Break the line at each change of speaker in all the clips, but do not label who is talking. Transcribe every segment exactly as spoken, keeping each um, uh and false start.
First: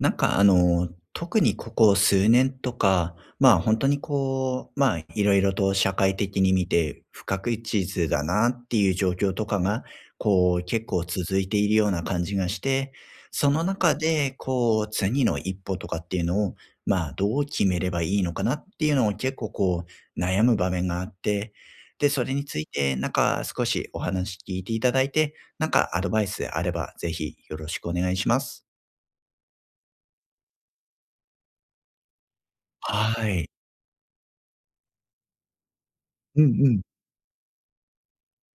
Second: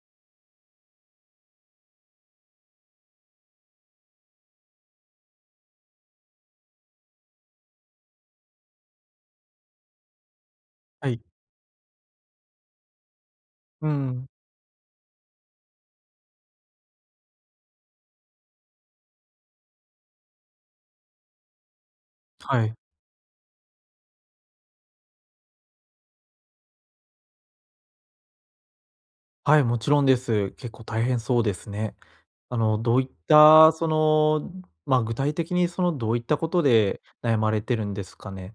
なんかあの、特にここ数年とか、まあ、本当にこう、まあ、色々と社会的に見て、不確実だなっていう状況とかが、こう、結構
はい。
続いているような感じがして、その
う
中
ん。
でこう、次の一歩とかっていうのを、まあ、どう決めればいいのかなっていうのを結構こう、悩む場面があって、で、それにつ
は
い
い。
てなんか少しお話聞いていただいて、なんかアドバイスあれば、ぜひよろしくお願いします。
はい、もちろんです。結構大変そうですね。あの、どういっ
はい。
た、その、まあ、具体的にその、どういった
うん
こと
うん。
で悩まれてるんですかね？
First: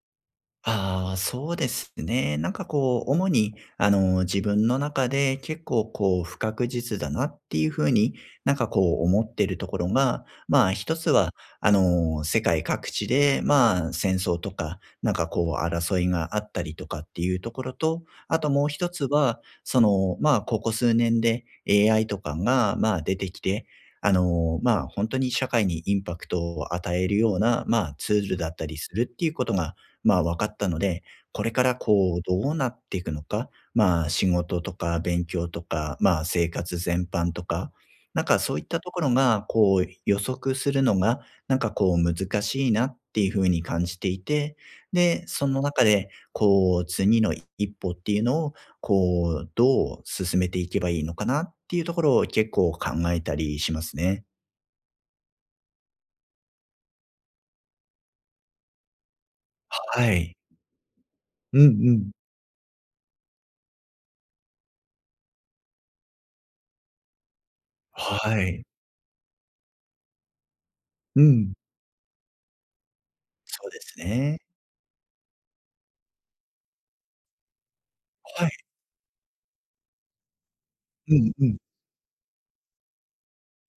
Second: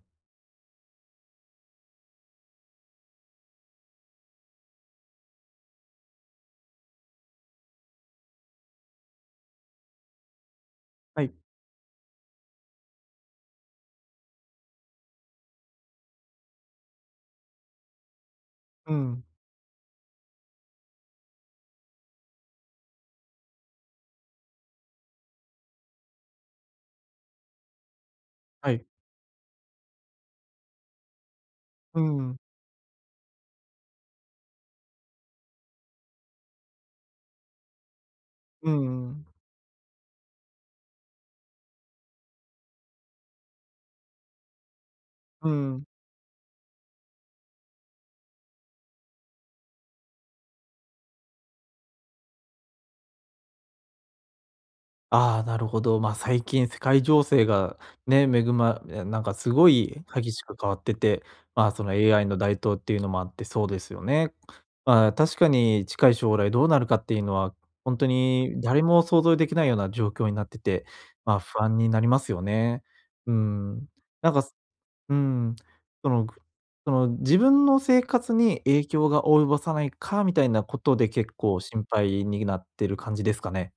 ああ、そうですね。なんかこう、主に、あの、自分の中で結構こう、不確実だなっていうふうに、なんかこう思ってるところが、まあ一つ
は
は、
い。
あの、世界各地で、まあ戦争とか、なんかこう争いがあったりとかっていうところと、あともう一
う
つ
ん。
は、その、まあここ数年で エーアイ とかが、まあ出てきて、あの、まあ、本当に社会にインパクトを与えるような、まあ、ツールだった
は
り
い。
するっていうことがまあ、分かったので、これから
う
こう、ど
ん。
うなっていくのか、まあ、仕事とか勉強とか、まあ、生活全般とか、なんかそういっ
う
たとこ
ん
ろ
うん。
が、こう、予測するのが、なんかこう、難しいなっていう風に感じていて、で、そ
う
の中
ん。
で、こう、次の一歩っていうのを、こう、どう進めていけばいいのかなっていうところを結構考えたりしますね。
ああ、なるほど。まあ、最近世界情勢がね、恵まえ、なんかすごい
は
激
い。
しく変わってて、
うん
まあ、そ
う
の
ん。
エーアイ の台頭っていうのもあってそうですよね。まあ、確かに近い将来どうなるかっていうのは、本当
は
に
い。
誰も想像できないような状況になってて、
う
まあ、
ん。
不安になりますよね。う
そうで
ん。
す
なん
ね。
か、うん、その、その自分の生活
はい。
に影響が及ぼさないかみたいなことで
うん
結
うん。
構心配になってる感じですかね？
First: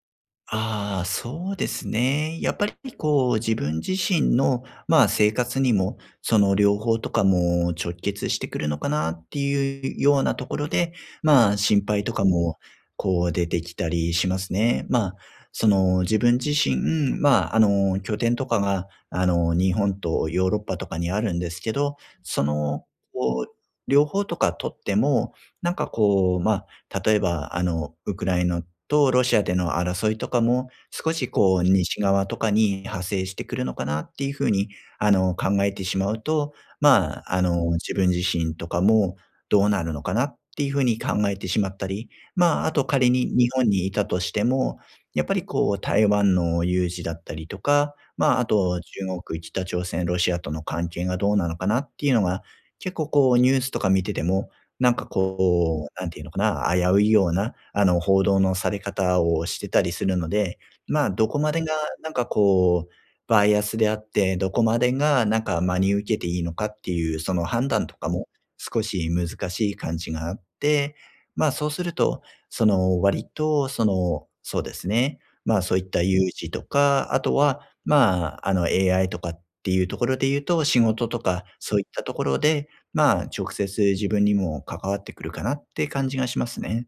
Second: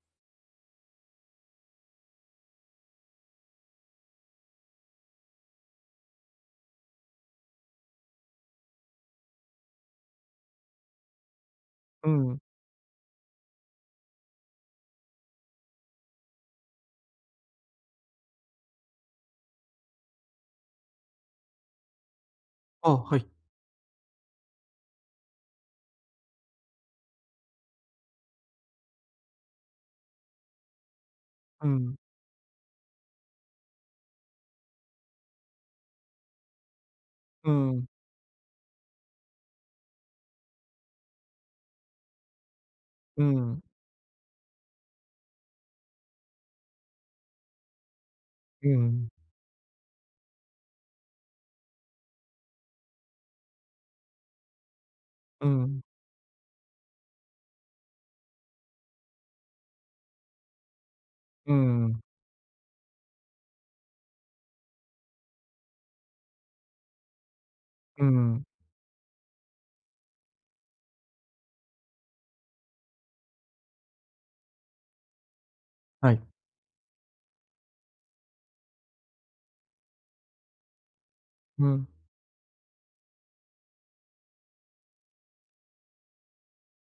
ああ、そうですね。やっぱりこう自分自身の、まあ、生活にも、その両方とかも直結してくるのかなっていうようなところで、まあ、心配
う
とか
ん。
もこう出てきたりしますね。まあ、その自分自身、まあ、あの、拠点とかが、あの、日本とヨーロッパとかにあるんですけど、その、
あ、はい。
こう、両方とか取っても、なんかこう、まあ、例えば、あの、ウクライナとロシアでの争いとかも、少しこう、
うん、
西側とかに派生してくるのかなっていう風に、あの、考えてしまうと、まあ、あ
う
の、
ん、
自分自身とかもどうなるのかなっていう風に考えてしまったり、まあ、あと仮
う
に日
ん、
本にいたとしても、やっぱりこう、台湾の有事だったりとか、まあ、あ
う
と中
ん、
国、北朝鮮、ロシアとの関係がどうなのかなっていうのが、結構こうニュースとか見ててもなんか
うん、
こう、なんていうのかな、危ういような、あの、報道のされ方をしてたりするので、まあ、どこま
う
でが
ん、
なんかこう、バイアスであって、どこまでがなんか真に受けていいのかっていう、その判断と
う
かも
ん。
少し難しい感じがあって、まあ、そうすると、その、割と、その、そうですね、まあ、そういった
はい。
有事とか、あとは、まあ、あの、エーアイ とかっていうところで言うと、仕事とか
う
そういっ
ん。
たところでまあ、直接自分にも関わってくるかなって感じがしますね。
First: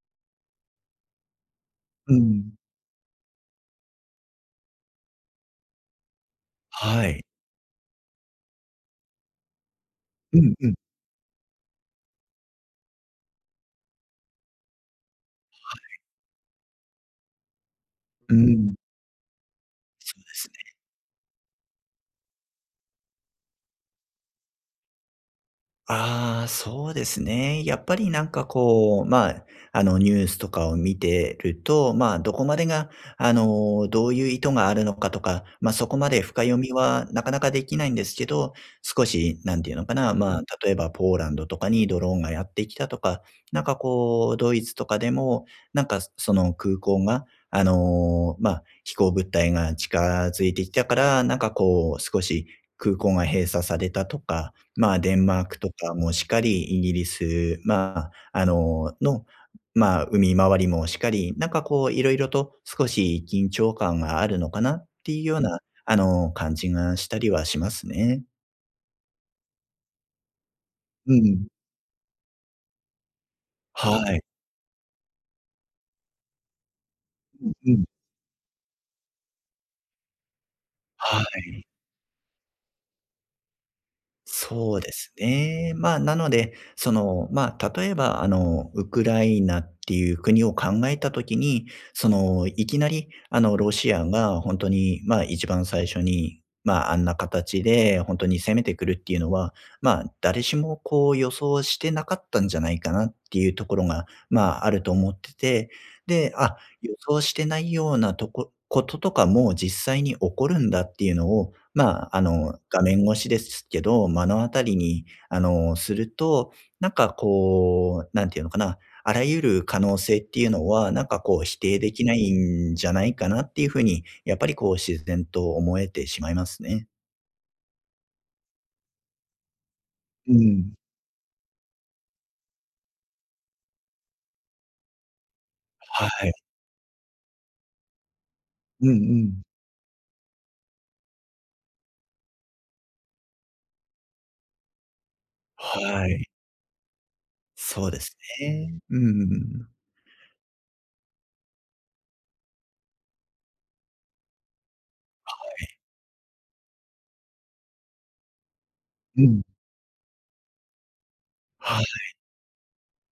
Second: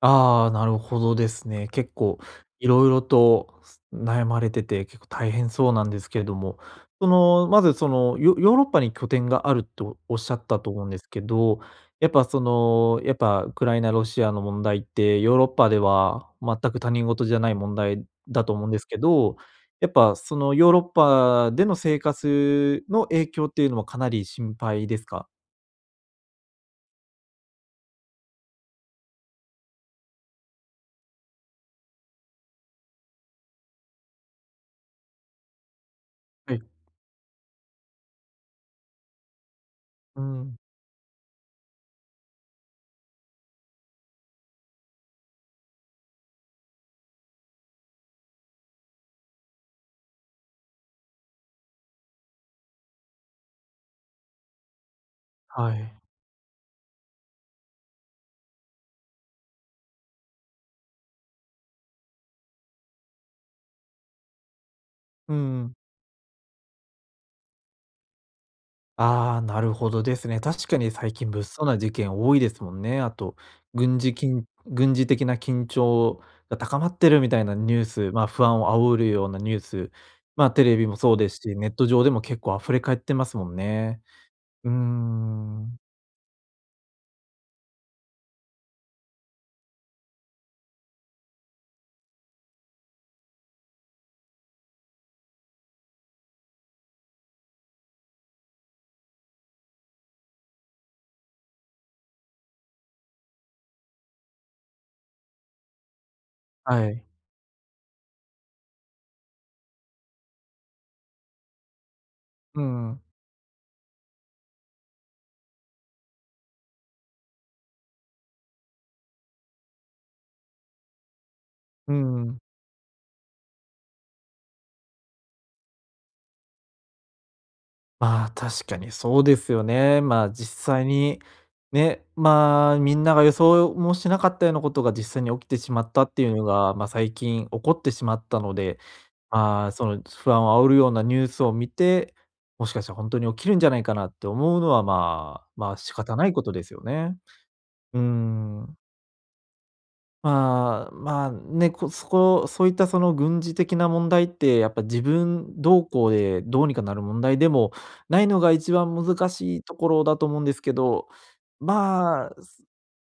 ああ、なるほどですね。結
う
構
ん。
いろいろと悩まれてて、結構大変そうなんですけれども、
は
そ
い。
の、まず、その、ヨヨーロッパに拠点があるとおっしゃ
う
っ
ん
た
う
と
ん。
思うんですけど、やっぱ、その、やっぱウクライナ、ロシアの問題って、ヨーロッパでは全く他人事じゃない問題
う
だと思うん
ん、
ですけど、やっ
そ
ぱ、
うで
そ
すね。
の、ヨーロッパでの生活の影響っていうのはかなり心配ですか？
ああ、そうですね。やっぱりなんかこう、まあ、あのニュースとかを見てると、まあ、どこまでが、あの、どういう意図があるのかとか、まあ、そこまで深
は
読
い。
みはなかなかできないんですけど、少しなんていうのかな、
う
まあ、
ん、
例えばポーランドとかにドローンがやってきたとか、なんかこう、ドイツとかでも、なんかその空港が、あの、まあ、飛行物体が近づいてきたから、なんかこう、少し空港が閉鎖されたとか、まあ、デンマークと
は
か
い。
もしかり、イギリス、まあ、あの、の、まあ、海回りもしかり、なんかこういろいろと少し緊張感があるのかなっていう
う
ような、
ん、
あの、感じがしたりはしますね。
ああ、なるほどですね。確かに最
う
近物
ん。
騒な事件多いですもんね。あと、軍
は
事
い。
き軍事的な緊張が高まってるみたいな
う
ニュ
ん。
ース、まあ、不安を煽るようなニュース、まあ、テレビもそう
は
です
い。
し、ネット上でも結構溢れ返ってますもんね。うー
そうですね。
ん。
まあ、なので、その、まあ、例えば、あの、ウクライナっていう国を考えたときに、その、いきなり、あの、ロシアが本当に、まあ、一番最初に、まあ、あんな形で本当に攻めてくるっていうのは、まあ、誰しもこう予想してなかったんじゃないかなっていうところが、まあ、あると思ってて、で、あ、
は
予
い。
想してないようなとこ、こととかも実際に起こるんだっていうのを、まあ、あの、画面越しですけど、目の当たりに、あの、すると、なんかこう、なんていうのかな、あらゆる可能性っていうのは、なんかこう否定で
う
きな
ん
い
うん。
んじゃないかなっていうふうに、やっぱりこう自然と思えてしまいますね。
まあ、確かにそうですよね。まあ、
う
実
ん。
際に、ね、まあ、みんなが予想もしなかったようなことが実際に起きてしまった
は
ってい
い。
うのが、まあ、最近起こってしまったので、
うんうん。
まあ、その不安を煽るようなニュースを見て、もしかしたら本当に起きるんじゃないかなって思うのは、まあ、まあ仕
は
方
い。
ないことですよね。
そう
う
ですね。
ん。
うんうんうん。
まあ、まあ、ね、こそこそういったその軍事的な問題って、やっぱ自分同行でどうにかなる問題でもないのが一番
う
難
ん。
しいところだと思うんですけど、
はい。
まあ、す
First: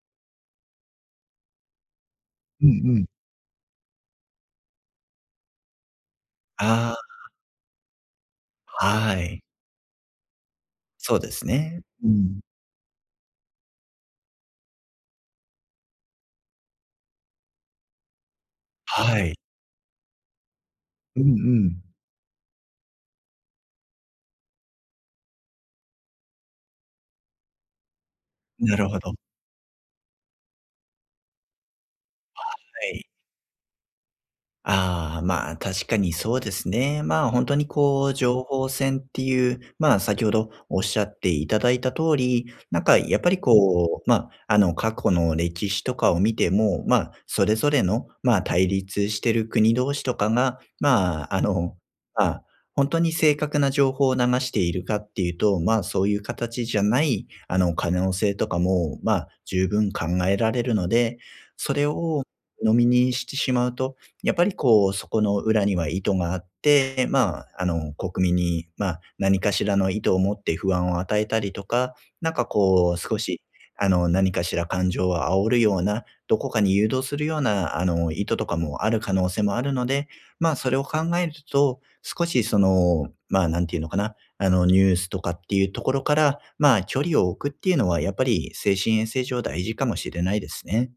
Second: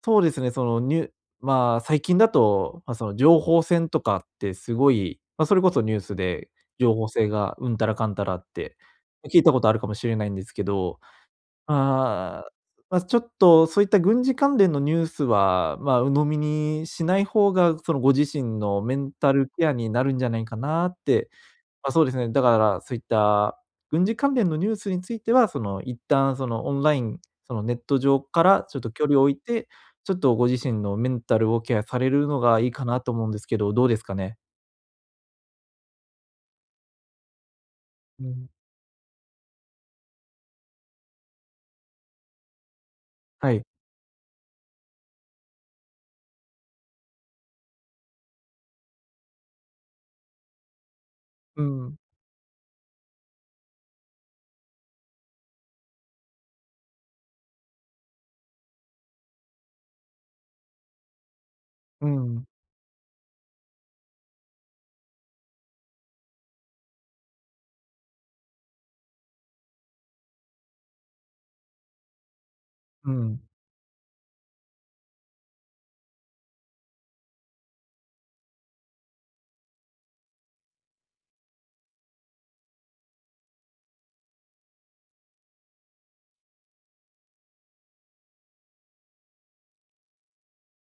そうですね、そのニュまあ、最近だ
うん
と、まあ、
う
そ
ん。
の情報戦とかってすごい、まあ、それこそニュースで情
あ
報性がうんたらかんたらって
あ、は
聞
い。
いたことあるかもしれないんですけど、
そうですね。うん。
ああ、まあ、ちょっとそういった軍事関連のニュースは、まあ、鵜呑みにしない方が、そのご自身のメン
は
タ
い。
ルケアになるんじゃないかなっ
うんう
て。
ん。
まあ、そうですね、だからそういった軍事関連のニュースについては、その一旦そのオンライン、そのネット上からち
な
ょっ
る
と
ほ
距
ど。は
離を置いて、ちょっとご自身のメンタルをケアされるのがいいかな
い。
と思うんですけど、どうですかね？
ああ、まあ、確かにそうですね。まあ、本当にこう、
う
情
ん、
報戦っていう、まあ、先ほどおっしゃっていただいた通り、なんかやっぱり
はい。
こう、ま、ああの、過去の歴史とかを見ても、ま、それぞれの、まあ、対立してる国同士とかが、まあ、あ
う
の、
ん、
ま、ほに正確な情報を流しているかっていうと、ま、そういう形じゃない、あの、可能性とかも、ま、十分考えられるので、それ
う
を
ん、
飲みにしてしまうと、やっぱりこう、そこの裏には意図があって、まあ、あの、国民に、まあ、何かしらの意図を持って不安を与えたりとか、なんかこう、
う
少
ん。
し、あの、何かしら感情を煽るような、どこかに誘導するような、あの、意図とかもある可能性もあるので、まあ、それを考えると、少しその、まあ、なんていうのかな、あの、ニュースとかっていうところから、まあ、距離を置くっていうのは、やっぱり精神衛生上大事かもしれないですね。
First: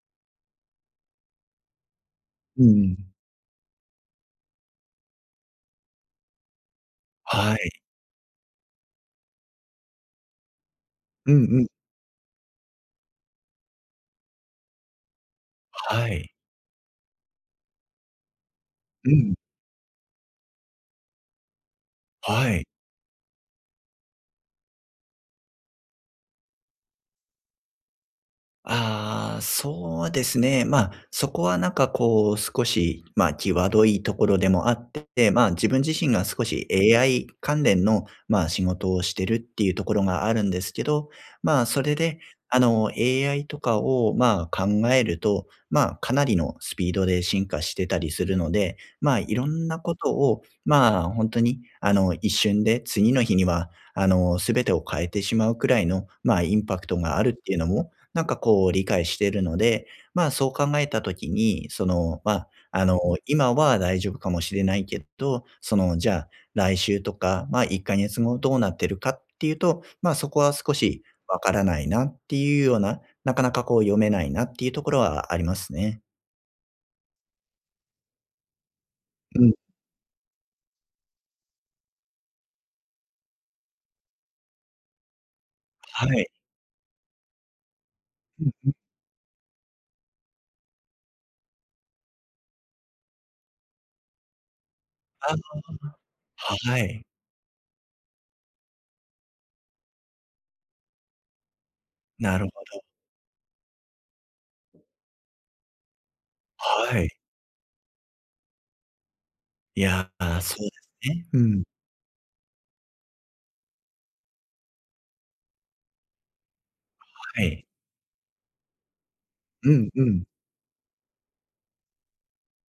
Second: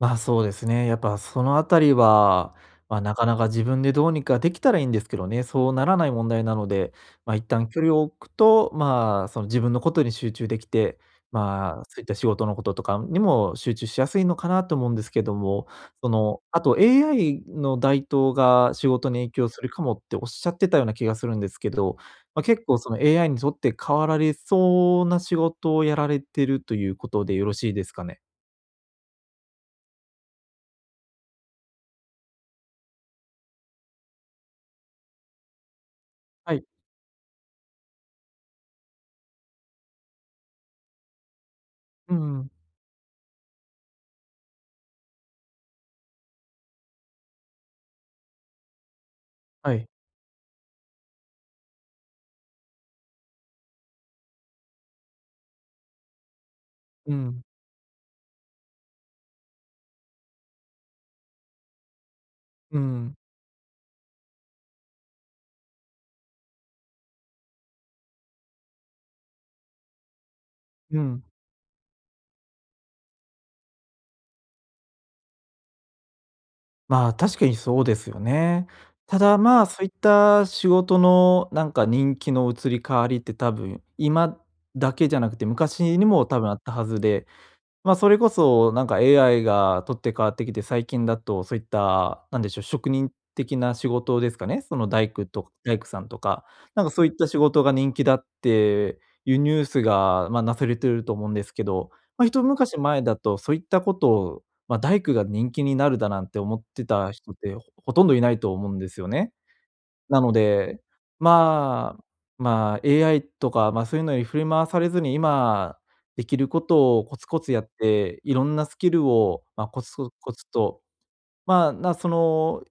まあ、そうですね。やっぱそのあたりは、
うん。
まあ、なかなか自分でどうにかできたらいいんですけどね、そうならない問題なので、まあ、一
は
旦
い。
距離を置くと、まあ、その自分のことに集中できて、
うんうん。
まあ、そういった仕事のこととかにも集中しやすいのかなと思うんですけども、
は
そ
い。
の、あと エーアイ の台頭が仕
う
事に影
ん。
響するかもっておっしゃってたような気がするんですけど、まあ、
は
結
い。
構その エーアイ にとって変わられそうな仕事をやられてるということでよろしいですかね？
ああ、そうですね。まあ、そこはなんかこう、少し、まあ、際どいところでもあって、まあ、自分自身が少
はい。
し エーアイ 関連の、まあ、仕事をしてるっていうところがあるんですけど、まあ、それ
う
で、
ん。
あの、エーアイ とかを、まあ、考えると、まあ、かなりのスピードで進化してたりするので、まあ、いろん
は
な
い。
ことを、まあ、本当に、あの、一瞬で、次の日には、あの、すべてを変えてしまうくらいの、まあ、インパクト
う
があるっ
ん、
ていうのも、なんかこう理解しているので、まあ、そう考えた時に、その、まあ、
う
あの、
ん、
今は大丈夫かもしれないけど、その、じゃあ、来週とか、ま、あいっかげつごどうなってるかっていうと、ま、そこは少
う
し
ん。
わからないなっていうような、なかなかこう読めないなっていうところはありますね。
まあ、確かにそうですよね。ただ、
うん、
まあ、そういった仕事のなんか人気の移り変わりって多分、今だけじゃなくて昔に
は
も
い。
多分あったはずで、まあ、それこ
うんう
そ
ん。
なんか エーアイ が取って代わってきて、最近だとそういった、なんでしょう、職人的な仕事ですかね、その大工と
あ、
大工さんとか、
は
なんか
い。
そういった仕事が人気だっていうニュースが、まあ、なされてると思うんですけど、まあ、
な
一
るほ
昔
ど。
前だとそういったことを、まあ、大工が人気になるだなんて思って
はい。
た人って、ほほとんどいないと思うんですよね。
いや、
なの
そう
で、
ですね。うん。
まあ、まあ、エーアイ とか、まあ、そういうのに振り回されずに、今できることをコツコ
は
ツや
い。
って、いろんなスキルを、まあ、
う
コ
ん
ツ
う
コツ
ん。
コツと、まあ、な、その、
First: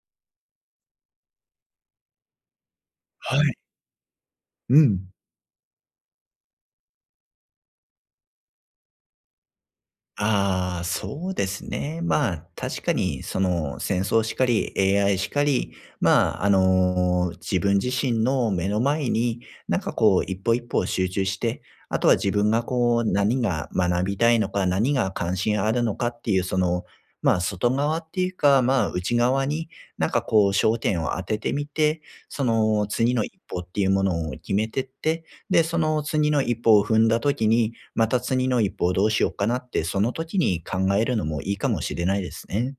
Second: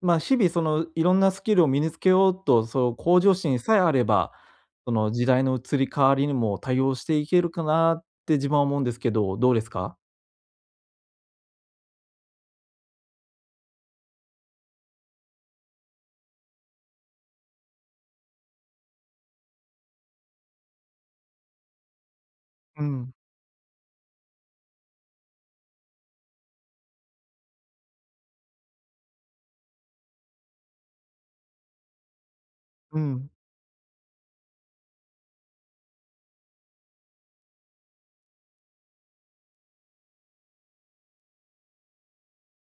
まあ、日々そのいろんなスキルを身につけようと、そう向上
はい。
心さえあれば、
う
そ
ん。
の時代の移り変わりにも対応していけるかなって自分は思うんですけど、どうですか？
ああ、そうですね。まあ、確かに、その、戦争しかり、エーアイ しかり、まあ、あの、自分自身の目の前に、なんかこう、一歩一歩集中して、あとは自分が
う
こう、
ん、
何が学びたいのか、何が関心あるのかっていう、その、まあ、外側っていうか、まあ、内側に、なんかこう、焦点を当ててみて、その、
う
次の
ん。
一歩っていうものを決めてって、で、その次の一歩を踏んだ時に、また次の一歩をどうしようかなって、その時に考えるのもいいかもしれないですね。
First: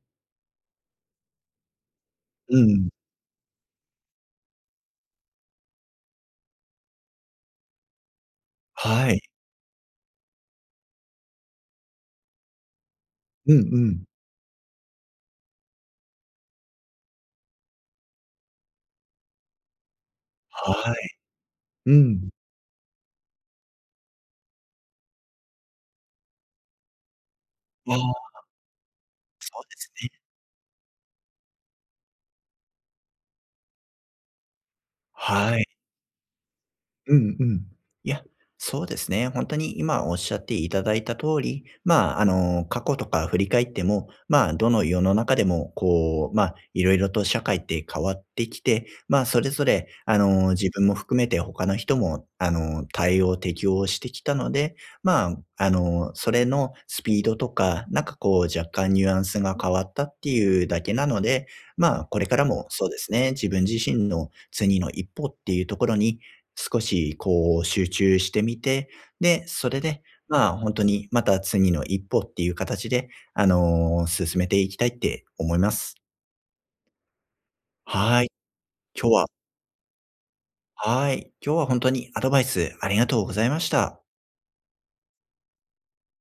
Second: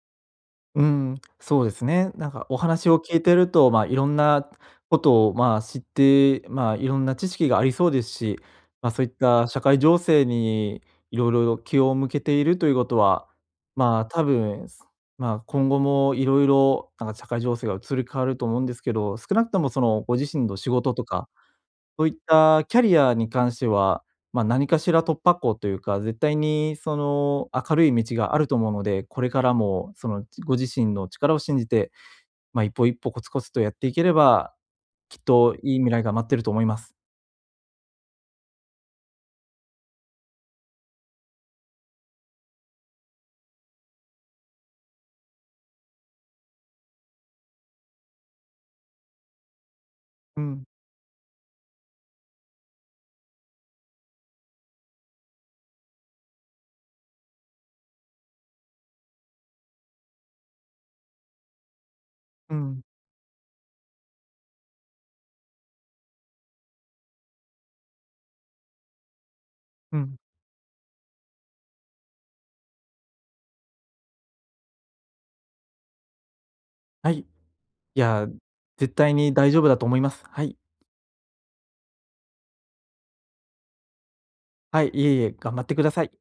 うん、そうですね。なんか
う
お
ん。
話を聞いてると、まあ、いろんなことを、まあ、知って、まあ、いろんな知識がありそうですし、まあ、そう
は
いっ
い。
た社会情勢にいろいろ気を向けているということは、
うんう
ま
ん。
あ、多分、まあ、今後もいろいろなんか社会情勢が移り変わると思うんですけど、少なくともそのご自身の仕
は
事と
い。
か
う
そういっ
ん。
たキャリアに関しては、まあ、何かしら突破口というか、絶対にその明る
あ
い道
あ、
があると思うので、これから
そうです
もそ
ね。
のご自身の力を信じて、まあ、一歩一歩コツコツとやっていければ、きっと
はい。
いい未来が待ってると思います。
うんうん。いや、そうですね。本当に今おっしゃっていただいた通り、まあ、あの、過去とか振り返っても、まあ、どの世の中でも、こう、まあ、いろいろと社会って変わってきて、まあ、それぞれ、あ
う
の、
ん、
自分も含めて他の人も、あの、対応、適応してきたので、まあ、あの、それのスピードとか、なんかこう、若干ニュアンスが変わったっていうだけなので、まあ、これから
う
も
ん、
そうですね、自分自身の次の一歩っていうところに少しこう集中してみて、で、それ
う
で、
ん。
まあ、本当にまた次の一歩っていう形で、あの、進めていきたいって思います。
はい。い
は
や、
い。
絶
今日
対
は
に大丈夫だと思います。はい。
はい、今日は本当にアドバイスありがとうございました。
はい、いえいえ、頑張ってください。